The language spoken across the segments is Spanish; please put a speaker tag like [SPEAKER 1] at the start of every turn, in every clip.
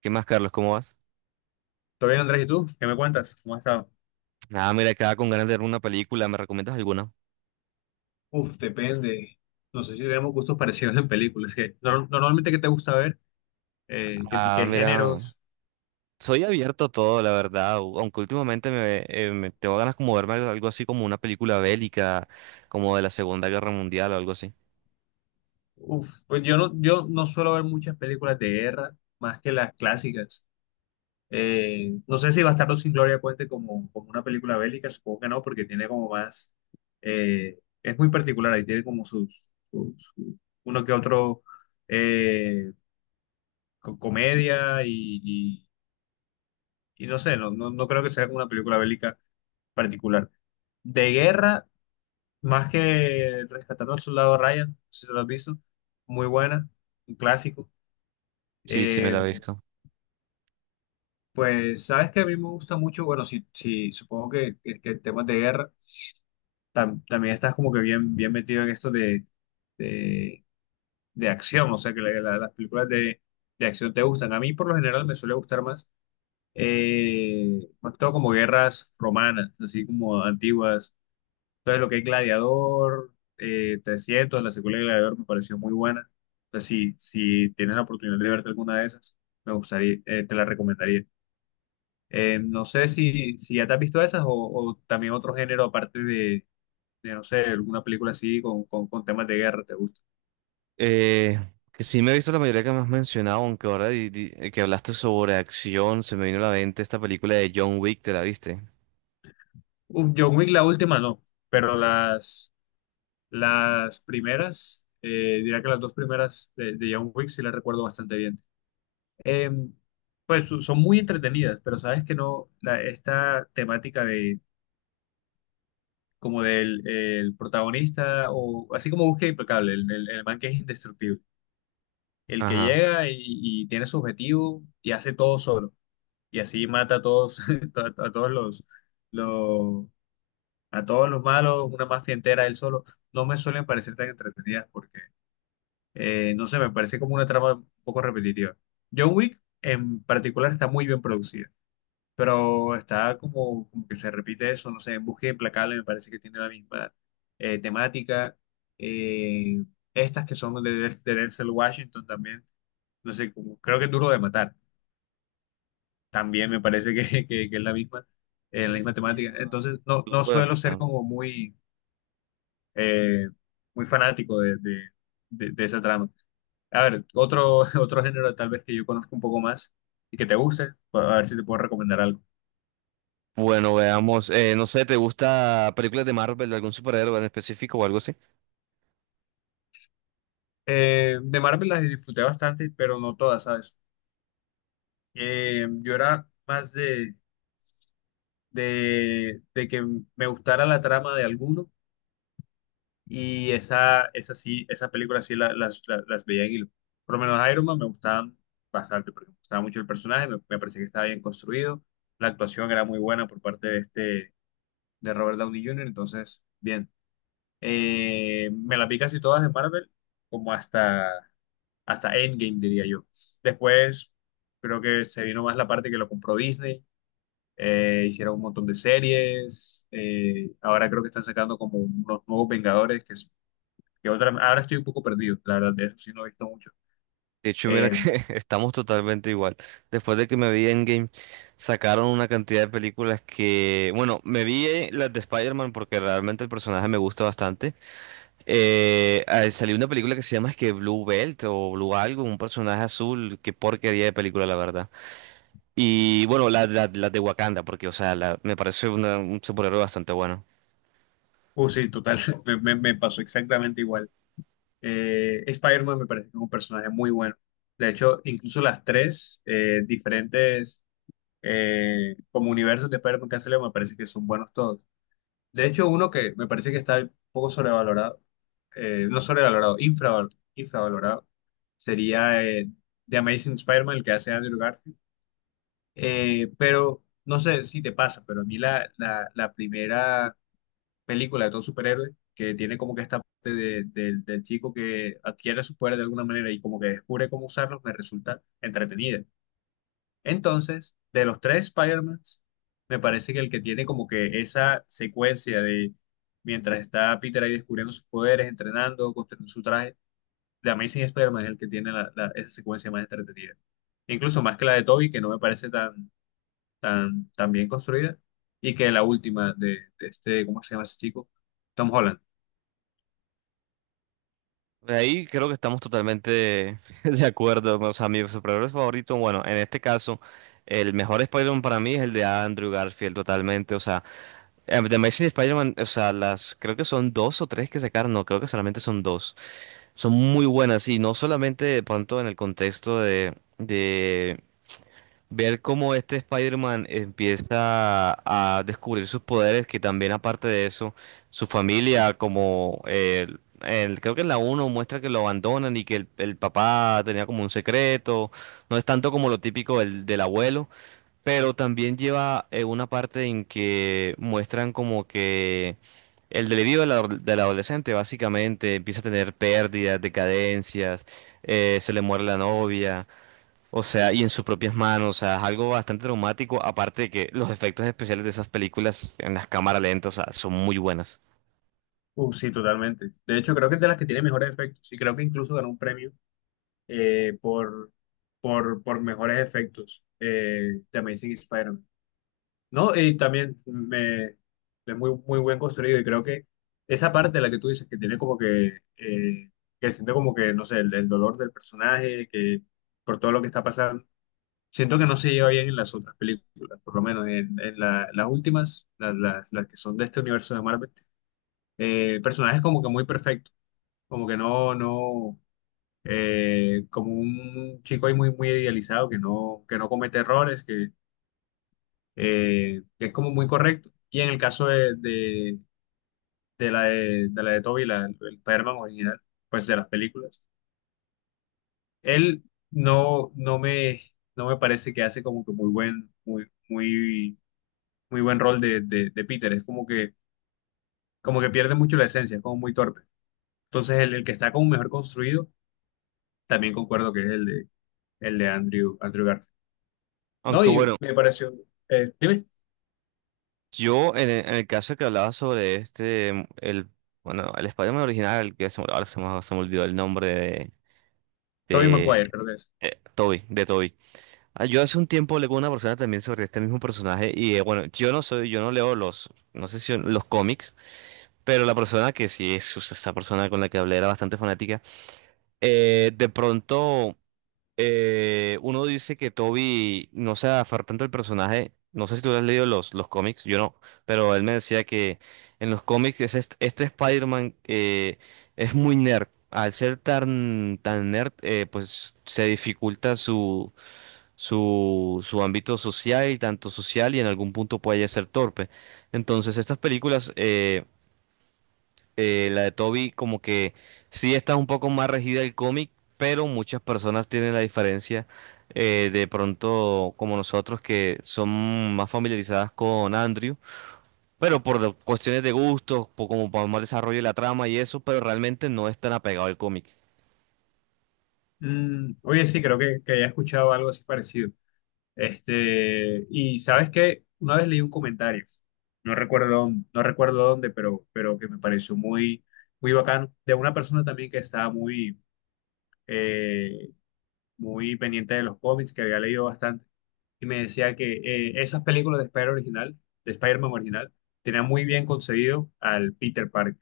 [SPEAKER 1] ¿Qué más, Carlos? ¿Cómo vas?
[SPEAKER 2] ¿Todo bien, Andrés? ¿Y tú? ¿Qué me cuentas? ¿Cómo has estado?
[SPEAKER 1] Ah, mira, acá con ganas de ver una película, ¿me recomiendas alguna?
[SPEAKER 2] Uf, depende. No sé si tenemos gustos parecidos en películas. Que nor- normalmente, ¿qué te gusta ver? ¿
[SPEAKER 1] Ah,
[SPEAKER 2] qué
[SPEAKER 1] mira,
[SPEAKER 2] géneros?
[SPEAKER 1] soy abierto a todo, la verdad, aunque últimamente tengo ganas como verme algo así como una película bélica, como de la Segunda Guerra Mundial o algo así.
[SPEAKER 2] Uf, pues yo no suelo ver muchas películas de guerra, más que las clásicas. No sé si Bastardo sin Gloria cuente como una película bélica, supongo que no, porque tiene como más... es muy particular, ahí tiene como uno que otro eh, comedia y no sé, no creo que sea una película bélica particular. De guerra, más que Rescatando al Soldado Ryan, no sé si lo has visto, muy buena, un clásico.
[SPEAKER 1] Sí, sí, me
[SPEAKER 2] Eh,
[SPEAKER 1] la he visto.
[SPEAKER 2] pues sabes que a mí me gusta mucho, bueno, si supongo que temas de guerra, también estás como que bien metido en esto de, de acción, o sea que las películas de acción te gustan. A mí por lo general me suele gustar más, más que todo como guerras romanas, así como antiguas. Entonces, lo que es Gladiador, 300, la secuela de Gladiador me pareció muy buena. Entonces, si, si tienes la oportunidad de verte alguna de esas, me gustaría, te la recomendaría. No sé si, si ya te has visto esas o también otro género aparte no sé, alguna película así con temas de guerra, ¿te gusta?
[SPEAKER 1] Eh, que sí me he visto la mayoría que me has mencionado, aunque ahora que hablaste sobre acción, se me vino a la mente esta película de John Wick, ¿te la viste?
[SPEAKER 2] Uf, John Wick, la última no, pero las primeras, diría que las dos primeras de John Wick sí las recuerdo bastante bien. Eh, Son muy entretenidas, pero sabes que no, la, esta temática de como del el protagonista, o así como Búsqueda Implacable, el man que es indestructible, el que
[SPEAKER 1] Ajá.
[SPEAKER 2] llega y tiene su objetivo y hace todo solo, y así mata a todos, a todos los, los, a todos los malos, una mafia entera él solo, no me suelen parecer tan entretenidas porque, no sé, me parece como una trama un poco repetitiva. John Wick en particular está muy bien producida pero está como que se repite eso, no sé, en Búsqueda Implacable me parece que tiene la misma temática. Eh, estas que son de Denzel Washington también, no sé, como, creo que es Duro de Matar, también me parece que es
[SPEAKER 1] Creo
[SPEAKER 2] la
[SPEAKER 1] que se
[SPEAKER 2] misma temática.
[SPEAKER 1] llama
[SPEAKER 2] Entonces, no
[SPEAKER 1] Turbo de
[SPEAKER 2] suelo ser
[SPEAKER 1] Matar.
[SPEAKER 2] como muy, eh, muy fanático de esa trama. A ver, otro, otro género tal vez que yo conozco un poco más y que te guste, pues, a ver si te puedo recomendar algo.
[SPEAKER 1] Bueno, veamos. No sé, ¿te gusta películas de Marvel, de algún superhéroe en específico o algo así?
[SPEAKER 2] De Marvel las disfruté bastante, pero no todas, ¿sabes? Yo era más de que me gustara la trama de alguno y esa sí, esas películas sí las veía en hilo. Por lo menos Iron Man me gustaban bastante porque me gustaba mucho el personaje, me parecía que estaba bien construido, la actuación era muy buena por parte de este, de Robert Downey Jr., entonces, bien. Me la vi casi todas de Marvel, como hasta... hasta Endgame, diría yo. Después, creo que se vino más la parte que lo compró Disney. Hicieron un montón de series. Ahora creo que están sacando como unos nuevos Vengadores, que otra, ahora estoy un poco perdido, la verdad, de eso sí no he visto mucho.
[SPEAKER 1] De hecho, mira
[SPEAKER 2] Eh,
[SPEAKER 1] que estamos totalmente igual. Después de que me vi Endgame, sacaron una cantidad de películas que, bueno, me vi las de Spider-Man porque realmente el personaje me gusta bastante. Salió una película que se llama es que Blue Belt o Blue algo, un personaje azul. Qué porquería de película, la verdad. Y bueno, las de Wakanda, porque, o sea, me parece un superhéroe bastante bueno.
[SPEAKER 2] sí, total, me pasó exactamente igual. Spider-Man me parece que es un personaje muy bueno. De hecho, incluso las tres diferentes como universos de Spider-Man que han salido me parece que son buenos todos. De hecho, uno que me parece que está un poco sobrevalorado, no sobrevalorado, infravalorado, sería The Amazing Spider-Man, el que hace Andrew Garfield. Pero no sé si te pasa, pero a mí la primera película de todo superhéroe, que tiene como que esta parte del chico que adquiere sus poderes de alguna manera y como que descubre cómo usarlos, me resulta entretenida. Entonces, de los tres Spider-Mans, me parece que el que tiene como que esa secuencia de mientras está Peter ahí descubriendo sus poderes, entrenando, construyendo su traje, de Amazing Spider-Man es el que tiene esa secuencia más entretenida. Incluso más que la de Toby, que no me parece tan bien construida, y que la última de este, ¿cómo se llama ese chico? Tom Holland.
[SPEAKER 1] De ahí creo que estamos totalmente de acuerdo. O sea, mi superhéroe favorito, bueno, en este caso, el mejor Spider-Man para mí es el de Andrew Garfield, totalmente. O sea, The Amazing Spider-Man, o sea, las creo que son dos o tres que sacaron, no, creo que solamente son dos, son muy buenas y no solamente de pronto en el contexto de ver cómo este Spider-Man empieza a descubrir sus poderes, que también aparte de eso, su familia, creo que en la uno muestra que lo abandonan y que el papá tenía como un secreto, no es tanto como lo típico del abuelo. Pero también lleva una parte en que muestran como que el delirio del adolescente básicamente empieza a tener pérdidas, decadencias, se le muere la novia, o sea, y en sus propias manos, o sea, es algo bastante traumático, aparte de que los efectos especiales de esas películas en las cámaras lentas, o sea, son muy buenas.
[SPEAKER 2] Sí, totalmente. De hecho, creo que es de las que tiene mejores efectos, y creo que incluso ganó un premio eh, por, por, mejores efectos. The Amazing Spider-Man. No, y también es muy, muy buen construido y creo que esa parte de la que tú dices que tiene como que siente como que, no sé, el dolor del personaje, que por todo lo que está pasando, siento que no se lleva bien en las otras películas, por lo menos en las últimas, las que son de este universo de Marvel, el personaje es como que muy perfecto, como que no, no como un chico ahí muy, muy idealizado, que no comete errores, que es como muy correcto. Y en el caso de de la de Toby, la, el Spider-Man original, pues de las películas, él no, no me, no me parece que hace como que muy buen, muy buen rol de Peter. Es como que pierde mucho la esencia, es como muy torpe. Entonces, el que está como mejor construido, también concuerdo que es el de Andrew Garfield. ¿No?
[SPEAKER 1] Aunque
[SPEAKER 2] Y
[SPEAKER 1] bueno,
[SPEAKER 2] me pareció, dime,
[SPEAKER 1] yo en el caso que hablaba sobre bueno, el Spider-Man original, que ahora se me olvidó el nombre
[SPEAKER 2] Tobey
[SPEAKER 1] de
[SPEAKER 2] Maguire, creo que es.
[SPEAKER 1] Toby, de Toby. Ah, yo hace un tiempo leí con una persona también sobre este mismo personaje y, bueno, yo no soy, yo no leo los, no sé si los cómics, pero la persona que sí es, o sea, esa persona con la que hablé era bastante fanática, de pronto uno dice que Toby no se aferra tanto al personaje, no sé si tú has leído los cómics, yo no, pero él me decía que en los cómics es este Spider-Man, es muy nerd, al ser tan, tan nerd, pues se dificulta su ámbito social, y tanto social y en algún punto puede ser torpe. Entonces, estas películas, la de Toby, como que sí está un poco más regida el cómic, pero muchas personas tienen la diferencia, de pronto como nosotros que son más familiarizadas con Andrew, pero cuestiones de gusto por, como por más desarrollo de la trama y eso, pero realmente no es tan apegado al cómic.
[SPEAKER 2] Mm, oye, sí, que he escuchado algo así parecido. Este, y sabes que una vez leí un comentario, no recuerdo dónde, pero que me pareció muy, muy bacán, de una persona también que estaba muy, eh, muy pendiente de los cómics, que había leído bastante, y me decía que esas películas de Spider original, de Spider-Man original, tenían muy bien concebido al Peter Parker.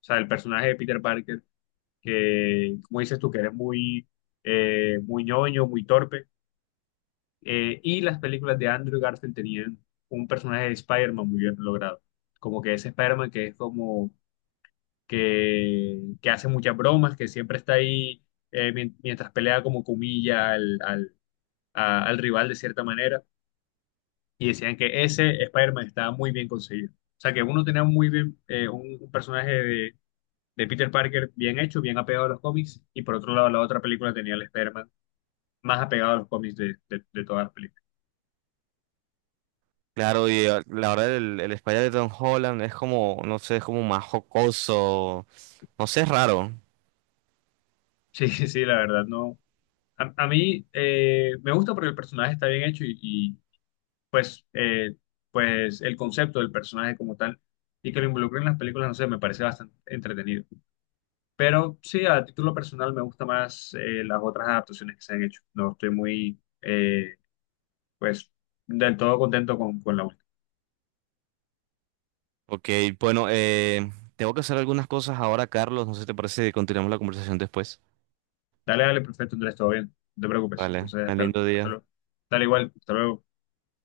[SPEAKER 2] O sea, el personaje de Peter Parker que, como dices tú, que eres muy, muy ñoño, muy torpe. Y las películas de Andrew Garfield tenían un personaje de Spider-Man muy bien logrado. Como que ese Spider-Man que es como que hace muchas bromas, que siempre está ahí mientras pelea como comilla al rival de cierta manera. Y decían que ese Spider-Man estaba muy bien conseguido. O sea, que uno tenía muy bien un personaje de Peter Parker bien hecho, bien apegado a los cómics, y por otro lado la otra película tenía el spider más apegado a los cómics de todas las películas.
[SPEAKER 1] Claro, y la verdad el Spider de Tom Holland es como, no sé, es como más jocoso. No sé, es raro.
[SPEAKER 2] Sí, sí, la verdad, no. A mí me gusta porque el personaje está bien hecho y, pues, pues el concepto del personaje como tal y que lo involucren en las películas, no sé, me parece bastante entretenido. Pero sí, a título personal me gusta más las otras adaptaciones que se han hecho. No estoy muy, pues, del todo contento con la última.
[SPEAKER 1] Ok, bueno, tengo que hacer algunas cosas ahora, Carlos. No sé si te parece que continuemos la conversación después.
[SPEAKER 2] Dale, dale, perfecto, Andrés, todo bien. No te preocupes.
[SPEAKER 1] Vale,
[SPEAKER 2] Entonces,
[SPEAKER 1] tan lindo
[SPEAKER 2] hasta
[SPEAKER 1] día.
[SPEAKER 2] luego. Dale igual, hasta luego.